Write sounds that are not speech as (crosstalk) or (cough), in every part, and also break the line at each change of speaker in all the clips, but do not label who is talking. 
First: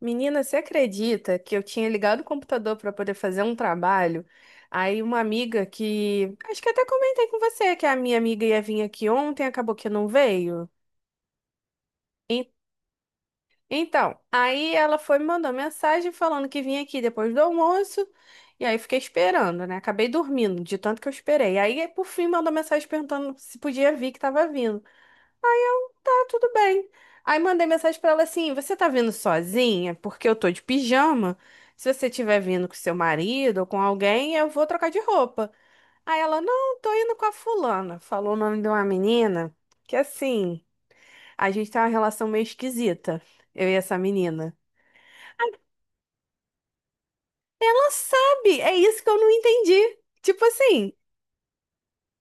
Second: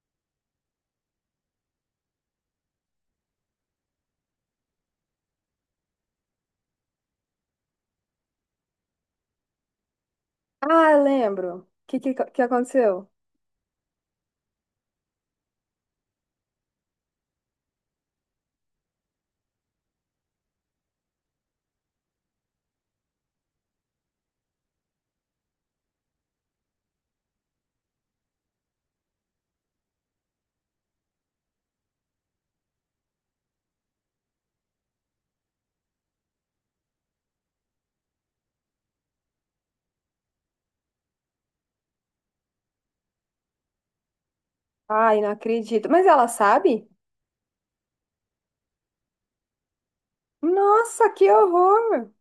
Menina, você acredita que eu tinha ligado o computador para poder fazer um trabalho? Aí uma amiga que, acho que até comentei com você que a minha amiga ia vir aqui ontem, acabou que não veio.
Ah, eu lembro. O que, que
En-
aconteceu?
Então, aí ela foi me mandou mensagem falando que vinha aqui depois do almoço, e aí fiquei esperando, né? Acabei dormindo de tanto que eu esperei. Aí por fim mandou mensagem perguntando se podia vir que tava vindo. Tá tudo bem. Aí mandei mensagem pra ela assim: você tá vindo sozinha? Porque eu tô de pijama. Se você tiver vindo com seu marido ou com alguém, eu vou trocar de roupa. Aí ela: não, tô indo com a fulana. Falou o nome de uma menina que assim, a gente tem uma relação meio esquisita, eu e essa menina.
Ai, não acredito. Mas ela sabe?
Ela sabe, é isso que eu não entendi. Tipo assim,
Nossa, que horror!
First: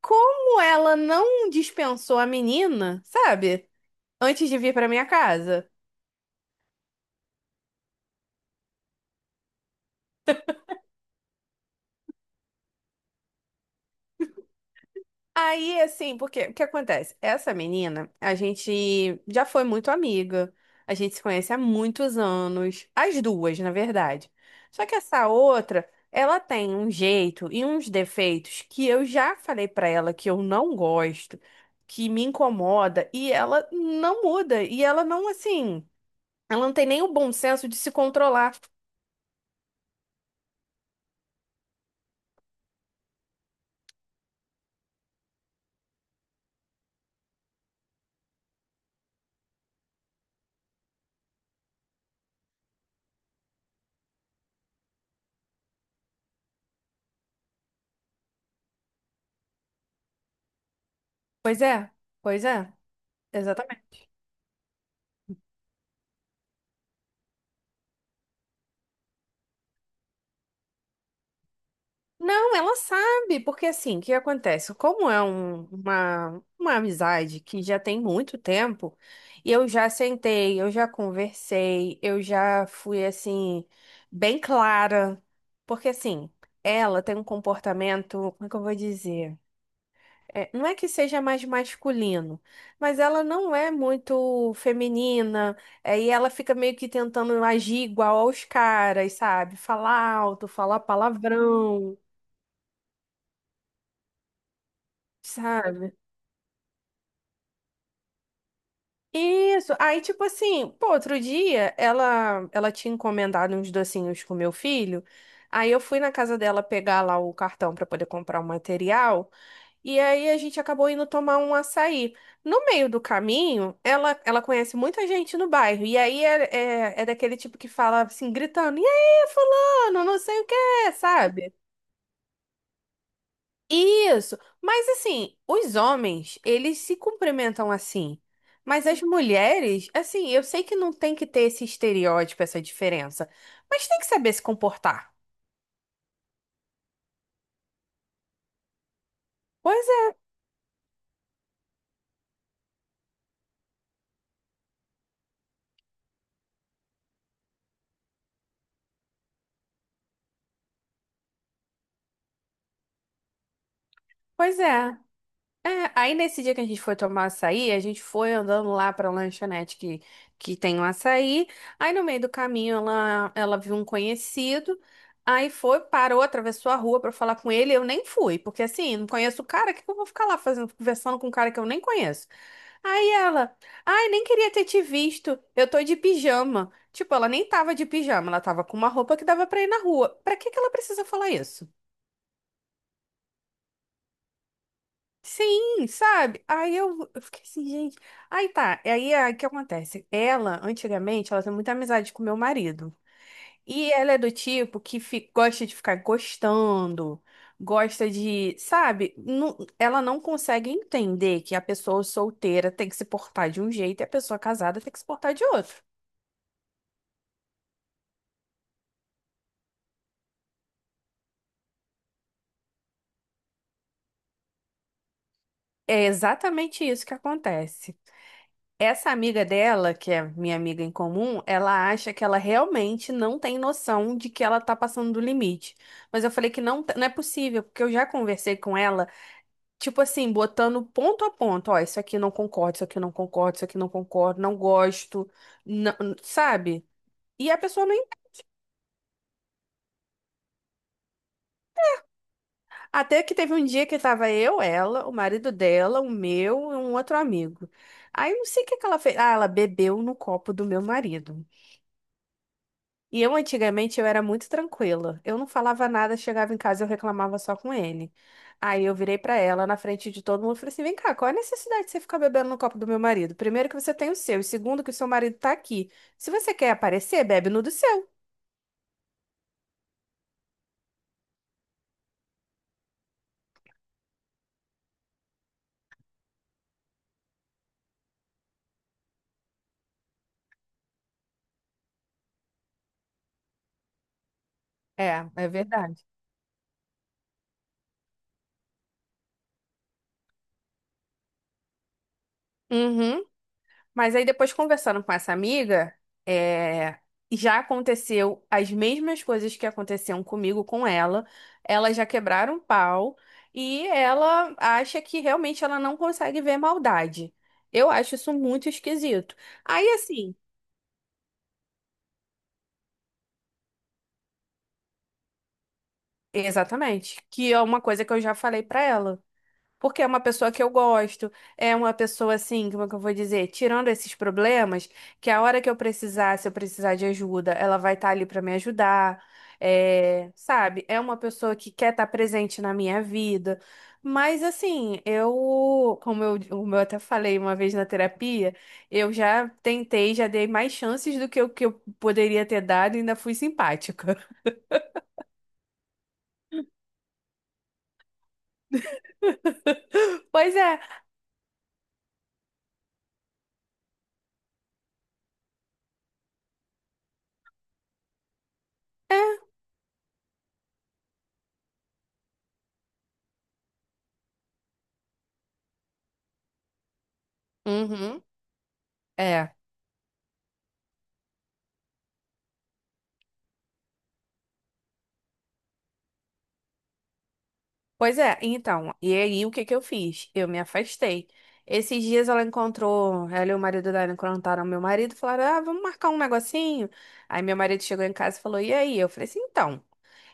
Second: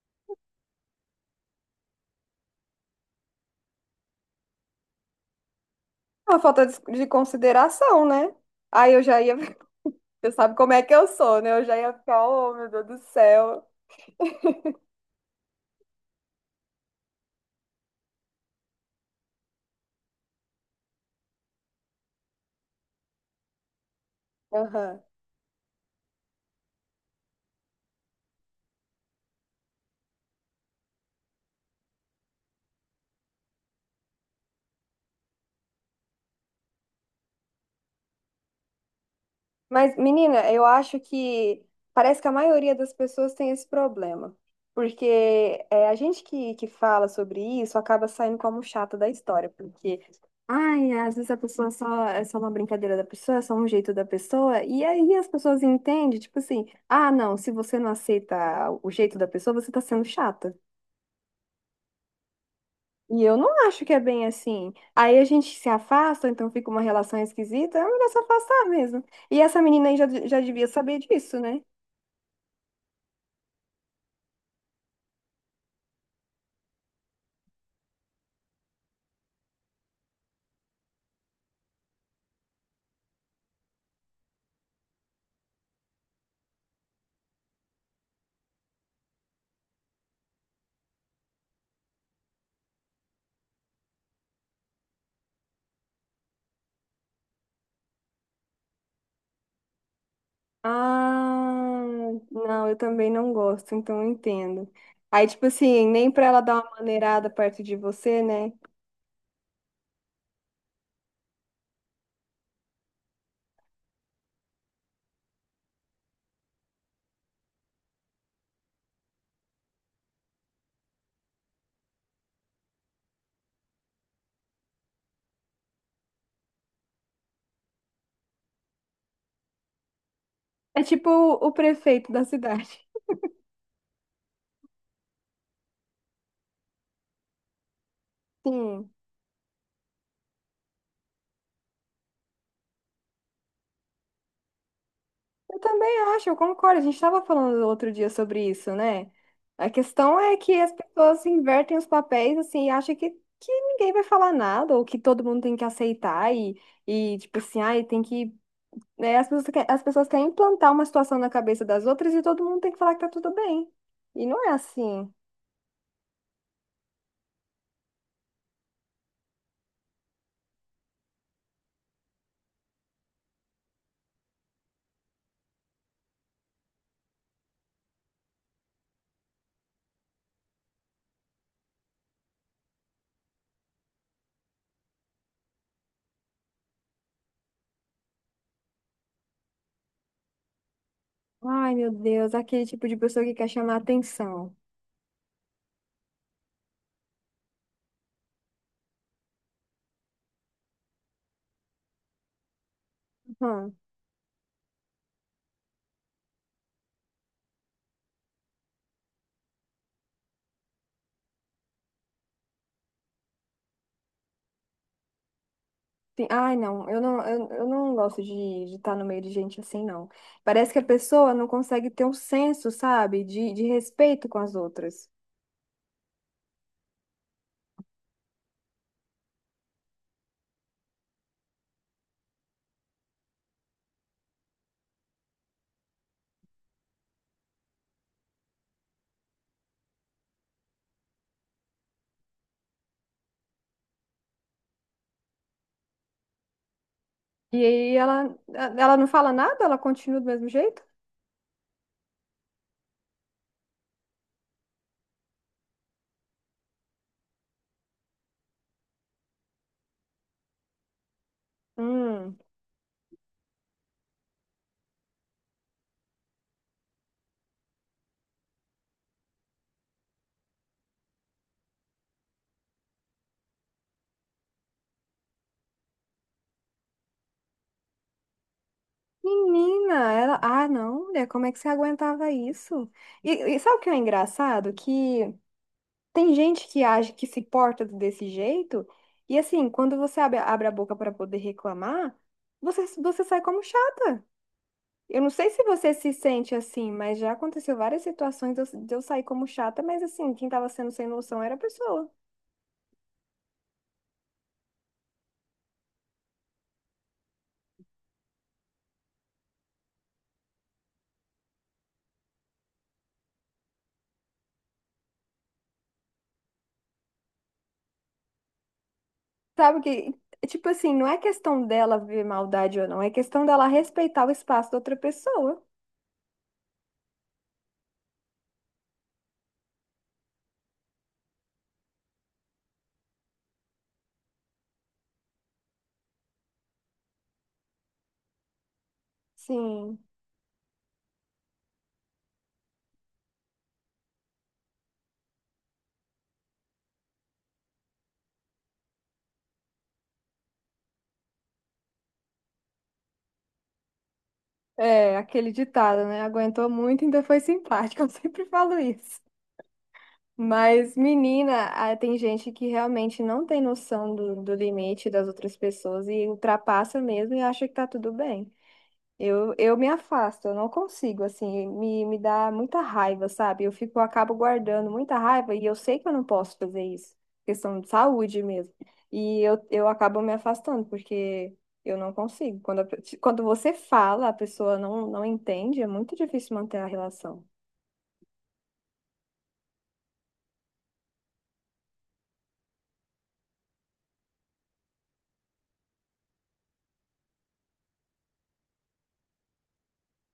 como ela não dispensou a menina, sabe? Antes de vir pra minha casa.
Uma falta de consideração, né? Aí eu já ia. (laughs) Você sabe como é que eu sou, né? Eu já ia ficar, oh, meu Deus do céu.
Aí, assim, porque o que acontece? Essa menina, a gente já foi muito amiga, a gente se conhece há muitos anos, as duas, na verdade. Só que
Aham.
essa outra, ela tem um jeito e uns defeitos que eu já falei pra ela que eu não gosto, que me incomoda, e ela não muda, e ela não, assim, ela não tem nem o bom senso de se controlar.
Mas, menina, eu acho que parece que a maioria das pessoas tem esse problema. Porque é, a gente que fala sobre isso acaba saindo como chata da história. Porque, ai, às vezes a pessoa só é só uma brincadeira da pessoa, é só um jeito da pessoa. E aí as pessoas entendem, tipo assim, ah, não, se você não aceita o jeito da pessoa, você tá sendo chata.
Pois é, pois é,
E eu não acho que
exatamente.
é bem assim. Aí a gente se afasta, então fica uma relação esquisita, é melhor se afastar mesmo. E essa menina aí já, já devia saber disso, né?
Não, ela sabe, porque assim, o que acontece? Como é uma amizade que já tem muito tempo, e eu já sentei, eu já conversei, eu já fui assim, bem clara. Porque assim, ela tem um comportamento, como é que eu vou dizer? É, não é que seja mais masculino, mas ela não é muito feminina, é, e ela fica meio que tentando agir igual aos caras, sabe? Falar alto, falar
Ah,
palavrão.
não, eu também não gosto, então eu entendo. Aí, tipo assim,
Sabe?
nem pra ela dar uma maneirada perto de você, né?
Isso. Aí, tipo assim, pô, outro dia ela tinha encomendado uns docinhos com meu filho. Aí eu fui na casa dela pegar lá o cartão pra poder comprar o material. E aí a gente acabou indo tomar um açaí. No meio do caminho, ela conhece muita gente no bairro. E aí é daquele tipo que fala assim, gritando: e aí, fulano, não sei o
É
quê,
tipo o
sabe?
prefeito da cidade.
Isso. Mas assim, os homens, eles se cumprimentam assim.
(laughs)
Mas
Sim,
as mulheres, assim, eu sei que não tem que ter esse estereótipo, essa diferença, mas tem que saber se comportar.
eu também acho, eu concordo. A gente estava falando outro dia sobre isso, né? A
Pois é,
questão é que as pessoas invertem os papéis, assim, e acham que ninguém vai falar nada, ou que todo mundo tem que aceitar, e tipo assim, ai, tem que. Né, as pessoas, as pessoas querem implantar uma situação na cabeça das outras e todo mundo tem que falar que tá tudo bem. E não é
pois é.
assim.
É, aí nesse dia que a gente foi tomar açaí, a gente foi andando lá pra lanchonete que tem um açaí. Aí no meio do caminho ela viu um conhecido. Aí foi, parou, atravessou a rua pra falar com ele. Eu nem fui, porque assim, não conheço o cara, o que que eu vou ficar lá fazendo, conversando com um cara que eu nem conheço? Aí ela, ai, nem queria ter te visto. Eu tô de pijama. Tipo, ela nem tava de pijama, ela tava com uma roupa que dava pra ir na rua. Pra que que ela precisa falar isso?
Ai, meu Deus, aquele tipo de pessoa que quer chamar atenção.
Sim, sabe? Aí eu fiquei assim, gente. Aí tá, aí o que acontece? Ela, antigamente, ela tem muita amizade com meu marido.
Hum.
E ela é do tipo que gosta de ficar gostando, gosta de, sabe? Ela não consegue entender que a pessoa solteira tem que se portar de um jeito e a pessoa casada tem que se portar de outro.
Ai, não, eu não gosto de estar no meio de gente assim, não. Parece que a pessoa não consegue ter um senso, sabe, de respeito com as outras.
É exatamente isso que acontece. Essa amiga dela, que é minha amiga em comum, ela acha que ela realmente não tem noção de que ela tá passando do limite. Mas eu falei que não, não é possível, porque eu já conversei com ela, tipo assim, botando ponto a ponto, ó, isso aqui eu não concordo, isso aqui eu não concordo, isso aqui eu não concordo, não gosto, não- sabe? E
E
a pessoa não.
aí ela não fala nada, ela continua do mesmo jeito?
Até que teve um dia que tava eu, ela, o marido dela, o meu e um outro amigo. Aí eu não sei o que que ela fez. Ah, ela bebeu no copo do meu marido.
Hum.
E eu, antigamente, eu era muito tranquila. Eu não falava nada, chegava em casa, eu reclamava só com ele. Aí eu virei pra ela na frente de todo mundo e falei assim: vem cá, qual é a necessidade de você ficar bebendo no copo do meu marido? Primeiro, que você tem o seu, e segundo, que o seu marido tá aqui. Se você quer aparecer, bebe no do seu.
Menina, ela. Ah, não, mulher, como é que você aguentava isso? E sabe o que é engraçado? Que tem gente que age, que se porta desse jeito, e assim, quando você abre a boca para poder reclamar, você sai como chata. Eu
É,
não
é
sei se você
verdade.
se sente assim, mas já aconteceu várias situações de eu sair como chata, mas assim, quem tava sendo sem noção era a pessoa.
Uhum. Mas aí depois conversando com essa amiga, é, já aconteceu as mesmas coisas que aconteciam comigo com ela. Elas já quebraram o pau e ela acha que realmente ela não consegue ver maldade. Eu acho isso muito esquisito.
Sabe
Aí assim,
que, tipo assim, não é questão dela ver maldade ou não, é questão dela respeitar o espaço da outra pessoa.
exatamente, que é uma coisa que eu já falei pra ela. Porque é uma pessoa que eu gosto, é uma pessoa assim, como é que eu vou dizer, tirando esses problemas, que a hora que eu precisar, se eu precisar de ajuda, ela vai estar ali para me ajudar,
Sim.
é, sabe? É uma pessoa que quer estar presente na minha vida. Mas assim, eu, como eu até falei uma vez na terapia, eu já tentei, já dei mais chances do que o que eu poderia ter dado e ainda fui simpática.
É, aquele ditado, né? Aguentou muito, ainda foi simpática. (laughs) Eu sempre falo isso.
(laughs) Pois é.
Mas, menina, ah, tem gente que realmente não tem noção do, do limite das outras pessoas e ultrapassa mesmo e acha que tá tudo bem. Eu me afasto, eu não consigo, assim, me dá muita raiva, sabe? Eu fico, eu acabo guardando muita raiva e eu sei que eu não posso fazer isso, questão de
Uhum.
saúde mesmo. E
É.
eu acabo me afastando, porque eu não consigo. Quando, quando você fala, a pessoa não entende, é muito difícil manter a relação.
Pois é, então, e aí o que que eu fiz? Eu me afastei. Esses dias ela encontrou, ela e o marido dela encontraram meu marido, e falaram, ah, vamos marcar um negocinho. Aí meu marido chegou em casa e falou, e aí? Eu falei assim, então,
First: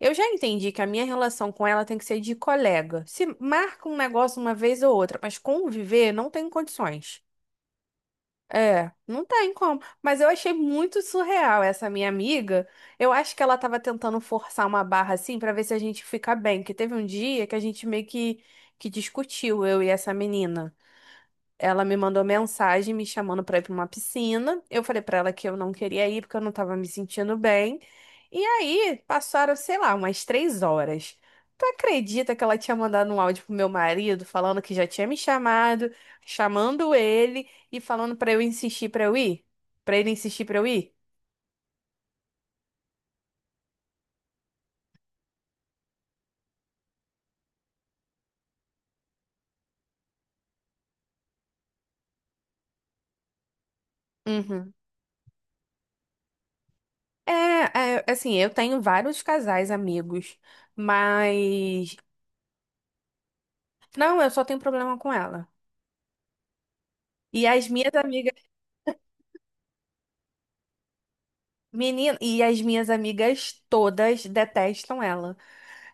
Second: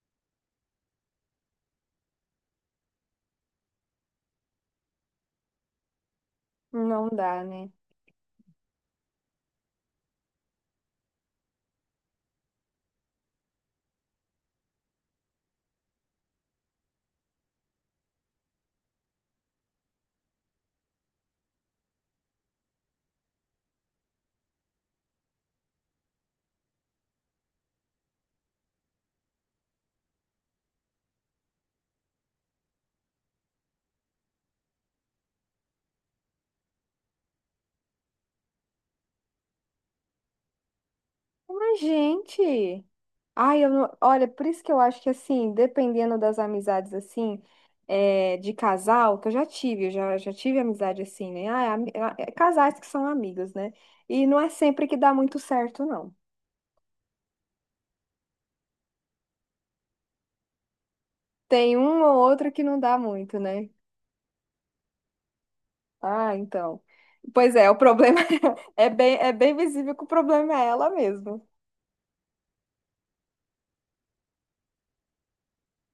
eu já entendi que a minha relação com ela tem que ser de colega. Se marca um negócio uma vez ou outra, mas conviver não tem
Não
condições.
dá, né?
É, não tem como. Mas eu achei muito surreal essa minha amiga. Eu acho que ela tava tentando forçar uma barra assim pra ver se a gente fica bem. Que teve um dia que a gente meio que discutiu, eu e essa menina. Ela me mandou mensagem me chamando pra ir pra uma piscina. Eu falei pra ela que eu não queria ir porque eu não tava me sentindo bem. E aí passaram, sei lá, umas três horas. Tu acredita que ela tinha mandado um áudio pro meu marido falando que já tinha me chamado, chamando ele e falando pra eu insistir pra eu ir? Pra ele insistir pra eu ir?
Mas, gente. Ai, eu não... Olha, por isso que eu acho que, assim, dependendo das amizades, assim, é, de casal, que eu já tive, eu já tive amizade assim, né? Ah, ah, é casais que são amigos, né? E não é
Uhum.
sempre que dá muito certo, não.
É, é, assim, eu tenho vários casais amigos,
Tem
mas
um ou outro que não dá muito, né?
não, eu só tenho problema com ela.
Ah, então.
E
Pois
as
é, o
minhas
problema
amigas...
(laughs) é bem visível que o problema é ela mesmo.
Menina, e as minhas amigas todas detestam ela.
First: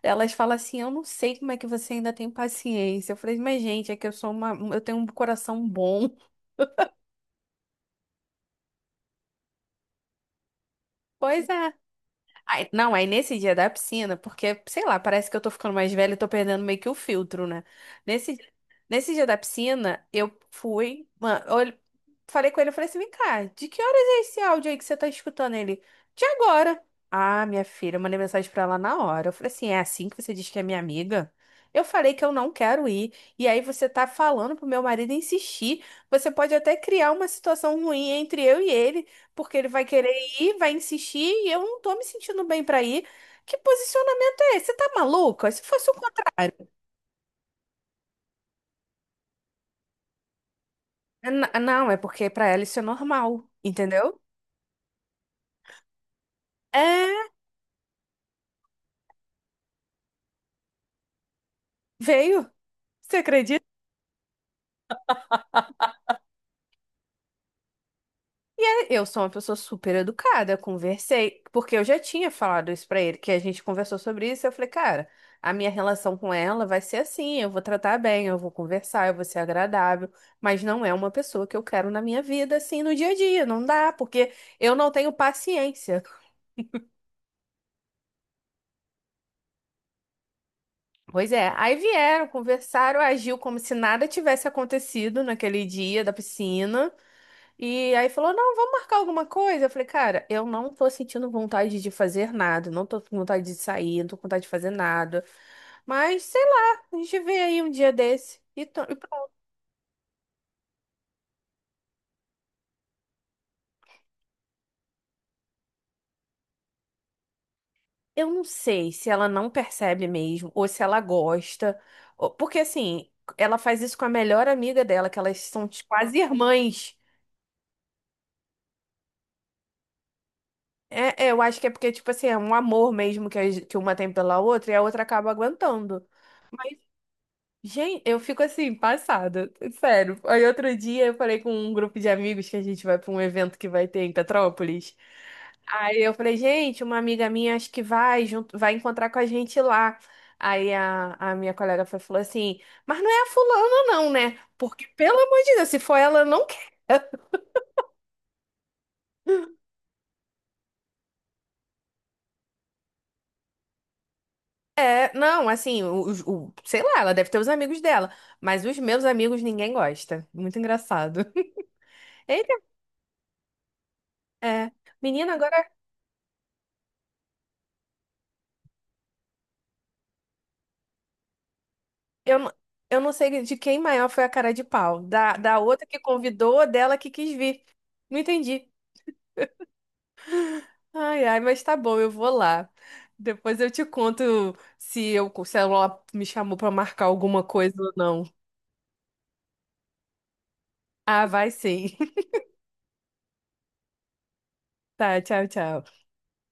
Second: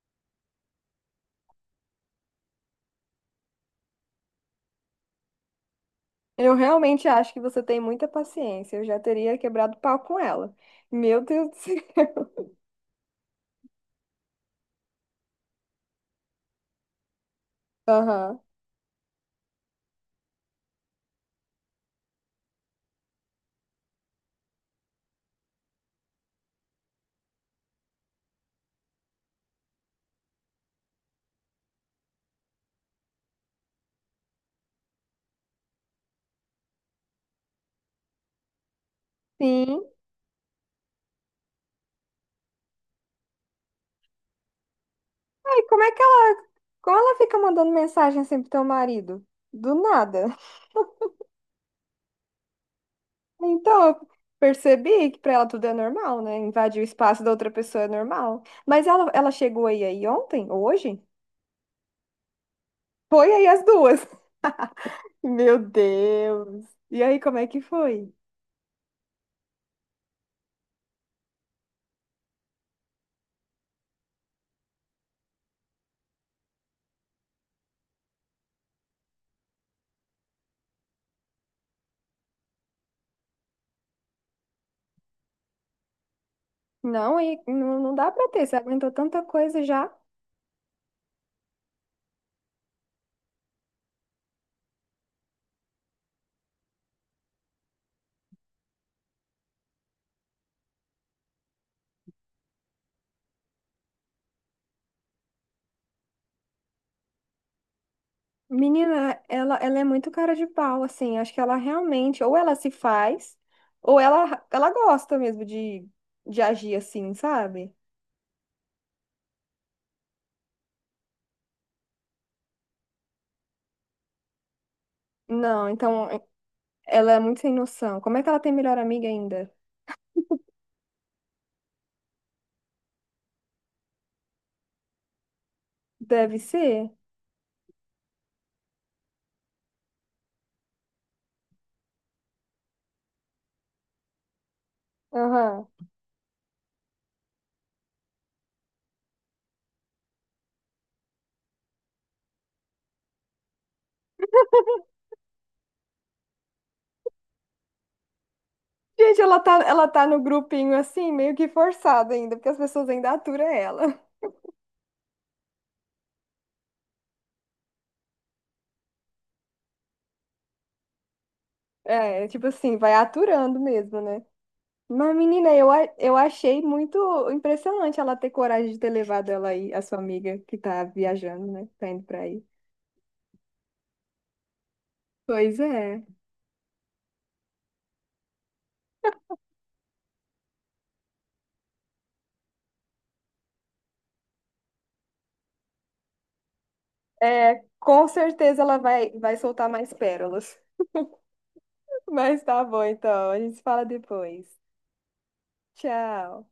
Elas falam assim: "Eu não sei como é que você ainda tem paciência". Eu falei: "Mas gente, é que eu sou uma, eu tenho um coração bom". (laughs)
Eu realmente acho que você tem muita paciência. Eu já teria quebrado pau com ela. Meu
Pois
Deus do
é.
céu. (laughs)
Não, aí nesse dia da piscina, porque, sei lá, parece que eu tô ficando mais velha e tô perdendo meio que o filtro, né? Nesse,
Aham.
nesse dia da piscina, eu fui, mano, eu falei com ele, eu falei assim, vem cá, de que horas é esse áudio aí que você tá escutando ele? De agora. Ah, minha filha, eu mandei mensagem pra ela na hora. Eu falei assim, é assim que você diz que é minha amiga? Eu falei que eu não quero ir. E aí você tá falando pro meu marido insistir. Você pode até criar uma situação ruim entre eu e ele, porque ele
Sim.
vai querer ir, vai insistir e eu não tô me sentindo bem pra ir. Que posicionamento é esse? Você tá maluca? Se
Ai, como
fosse
é.
o contrário.
Como ela fica mandando mensagem sempre pro teu marido? Do nada. (laughs)
É, não, é porque pra ela isso é normal,
Então, eu
entendeu?
percebi que pra ela tudo é normal, né? Invadir o espaço da
É,
outra pessoa é normal. Mas ela chegou aí, aí ontem, ou hoje?
veio. Você
Foi aí as
acredita?
duas. (laughs) Meu Deus. E aí, como é que foi?
Eu sou uma pessoa super educada, eu conversei, porque eu já tinha falado isso pra ele, que a gente conversou sobre isso, eu falei, cara, a minha relação com ela vai ser assim, eu vou tratar bem, eu vou conversar, eu vou ser agradável, mas não é uma pessoa que eu quero na minha vida, assim, no dia a dia, não dá, porque eu não tenho paciência.
Não, e não, não dá pra ter. Você aguentou tanta coisa já.
Pois é, aí vieram, conversaram, agiu como se nada tivesse acontecido naquele dia da piscina. E aí falou: não, vamos marcar alguma coisa. Eu falei: cara, eu não tô sentindo vontade de fazer nada, não tô com vontade de sair, não tô com vontade de fazer nada. Mas sei lá, a gente vê aí um dia desse. E e
Menina,
pronto.
ela é muito cara de pau, assim. Acho que ela realmente, ou ela se faz, ou ela gosta mesmo de agir assim, sabe?
Eu não sei se ela não percebe mesmo, ou se ela gosta, ou- porque assim, ela faz isso com a melhor amiga dela, que elas são
Não, então.
quase irmãs.
Ela é muito sem noção. Como é que ela tem melhor amiga ainda?
É, é, eu acho que é porque, tipo assim, é um amor mesmo que, que uma tem pela outra e a outra acaba aguentando.
Deve
Mas,
ser.
gente, eu fico assim, passada. Sério. Aí outro dia eu falei com um grupo de amigos que a gente vai pra um evento que vai ter em Petrópolis.
Aham.
Aí eu falei, gente, uma amiga minha acho que vai junto, vai encontrar com a gente lá. Aí a minha colega falou assim, mas não é a fulana não, né? Porque, pelo amor de Deus, se for ela, eu não quero.
Gente, ela tá no grupinho assim, meio que forçada ainda, porque as pessoas ainda aturam ela. (laughs)
É, não, assim, sei lá, ela deve ter os amigos dela, mas os meus amigos ninguém gosta. Muito engraçado. (laughs)
É, tipo
Eita,
assim, vai aturando mesmo, né?
é.
Mas,
Menina,
menina, eu,
agora
eu achei muito impressionante ela ter coragem de ter levado ela aí, a sua amiga que tá viajando, né? Tá indo pra
eu,
aí.
n- eu não sei de quem maior foi a cara de pau.
Pois
Da outra que
é.
convidou, ou dela que quis vir. Não entendi. Ai, ai, mas tá bom, eu vou lá. Depois eu te conto se eu, se ela me chamou pra marcar alguma
É,
coisa ou
com
não.
certeza ela vai, vai soltar mais pérolas.
Ah, vai sim.
(laughs)
(laughs)
Mas tá bom, então. A gente se fala depois.
Tá, tchau, tchau.
Tchau.